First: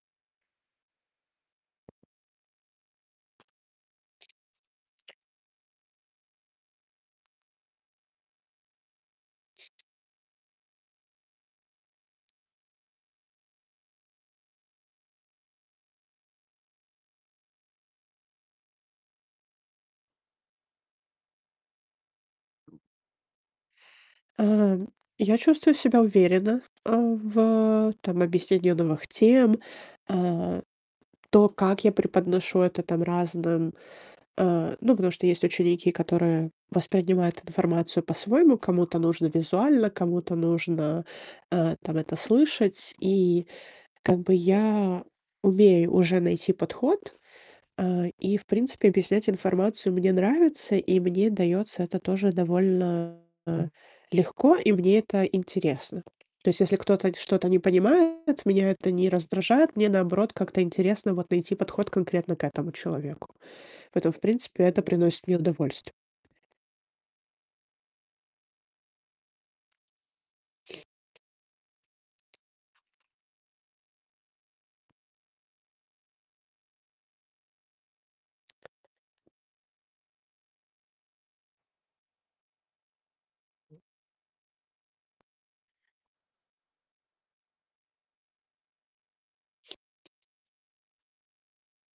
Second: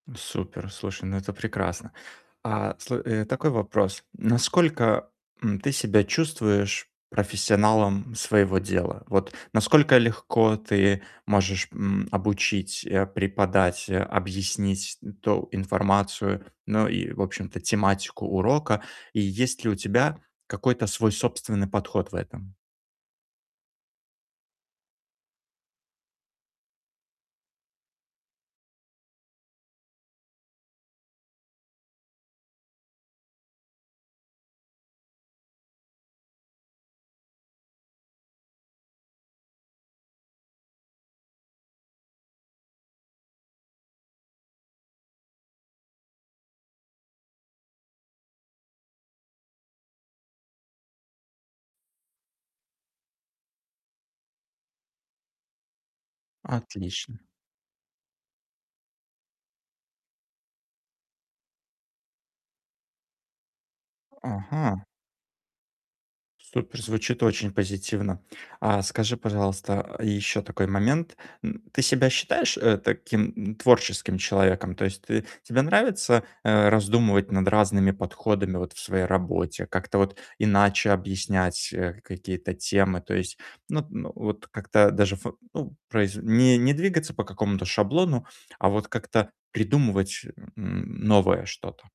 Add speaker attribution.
Speaker 1: Ну супер, слушай, ну это прекрасно. А, сл э, такой вопрос. Насколько, м, ты себя чувствуешь профессионалом своего дела? Вот насколько легко ты можешь, м, обучить, э, преподать, а, объяснить то информацию, ну и, в общем-то, тематику урока, и есть ли у тебя какой-то свой собственный подход в этом?
Speaker 2: Э, я чувствую себя уверенно, э, в там объяснении новых тем, э, то, как я преподношу это, там, разным, э ну, потому что есть ученики, которые воспринимают информацию по-своему, кому-то нужно визуально, кому-то нужно, э, там это слышать. И, как бы я умею уже найти подход, э, и в принципе объяснять информацию мне нравится, и мне даётся это тоже довольно, а, легко, и мне это интересно. То есть если кто-то
Speaker 1: Отлично.
Speaker 2: что-то не понимает, меня это не раздражает, мне наоборот как-то интересно вот найти подход конкретно к этому человеку. Поэтому в принципе это
Speaker 1: Ага.
Speaker 2: приносит мне удовольст
Speaker 1: Супер, звучит очень позитивно. А скажи, пожалуйста, ещё такой момент, м. Ты себя считаешь, э, таким, м, творческим человеком? То есть ты тебе нравится, э, раздумывать над разными подходами вот в своей работе, как-то вот иначе объяснять, э, какие-то темы, то есть, ну, т но вот как-то даже ф ну произ не не двигаться по какому-то шаблону, а вот как-то придумывать, м, новое что-то.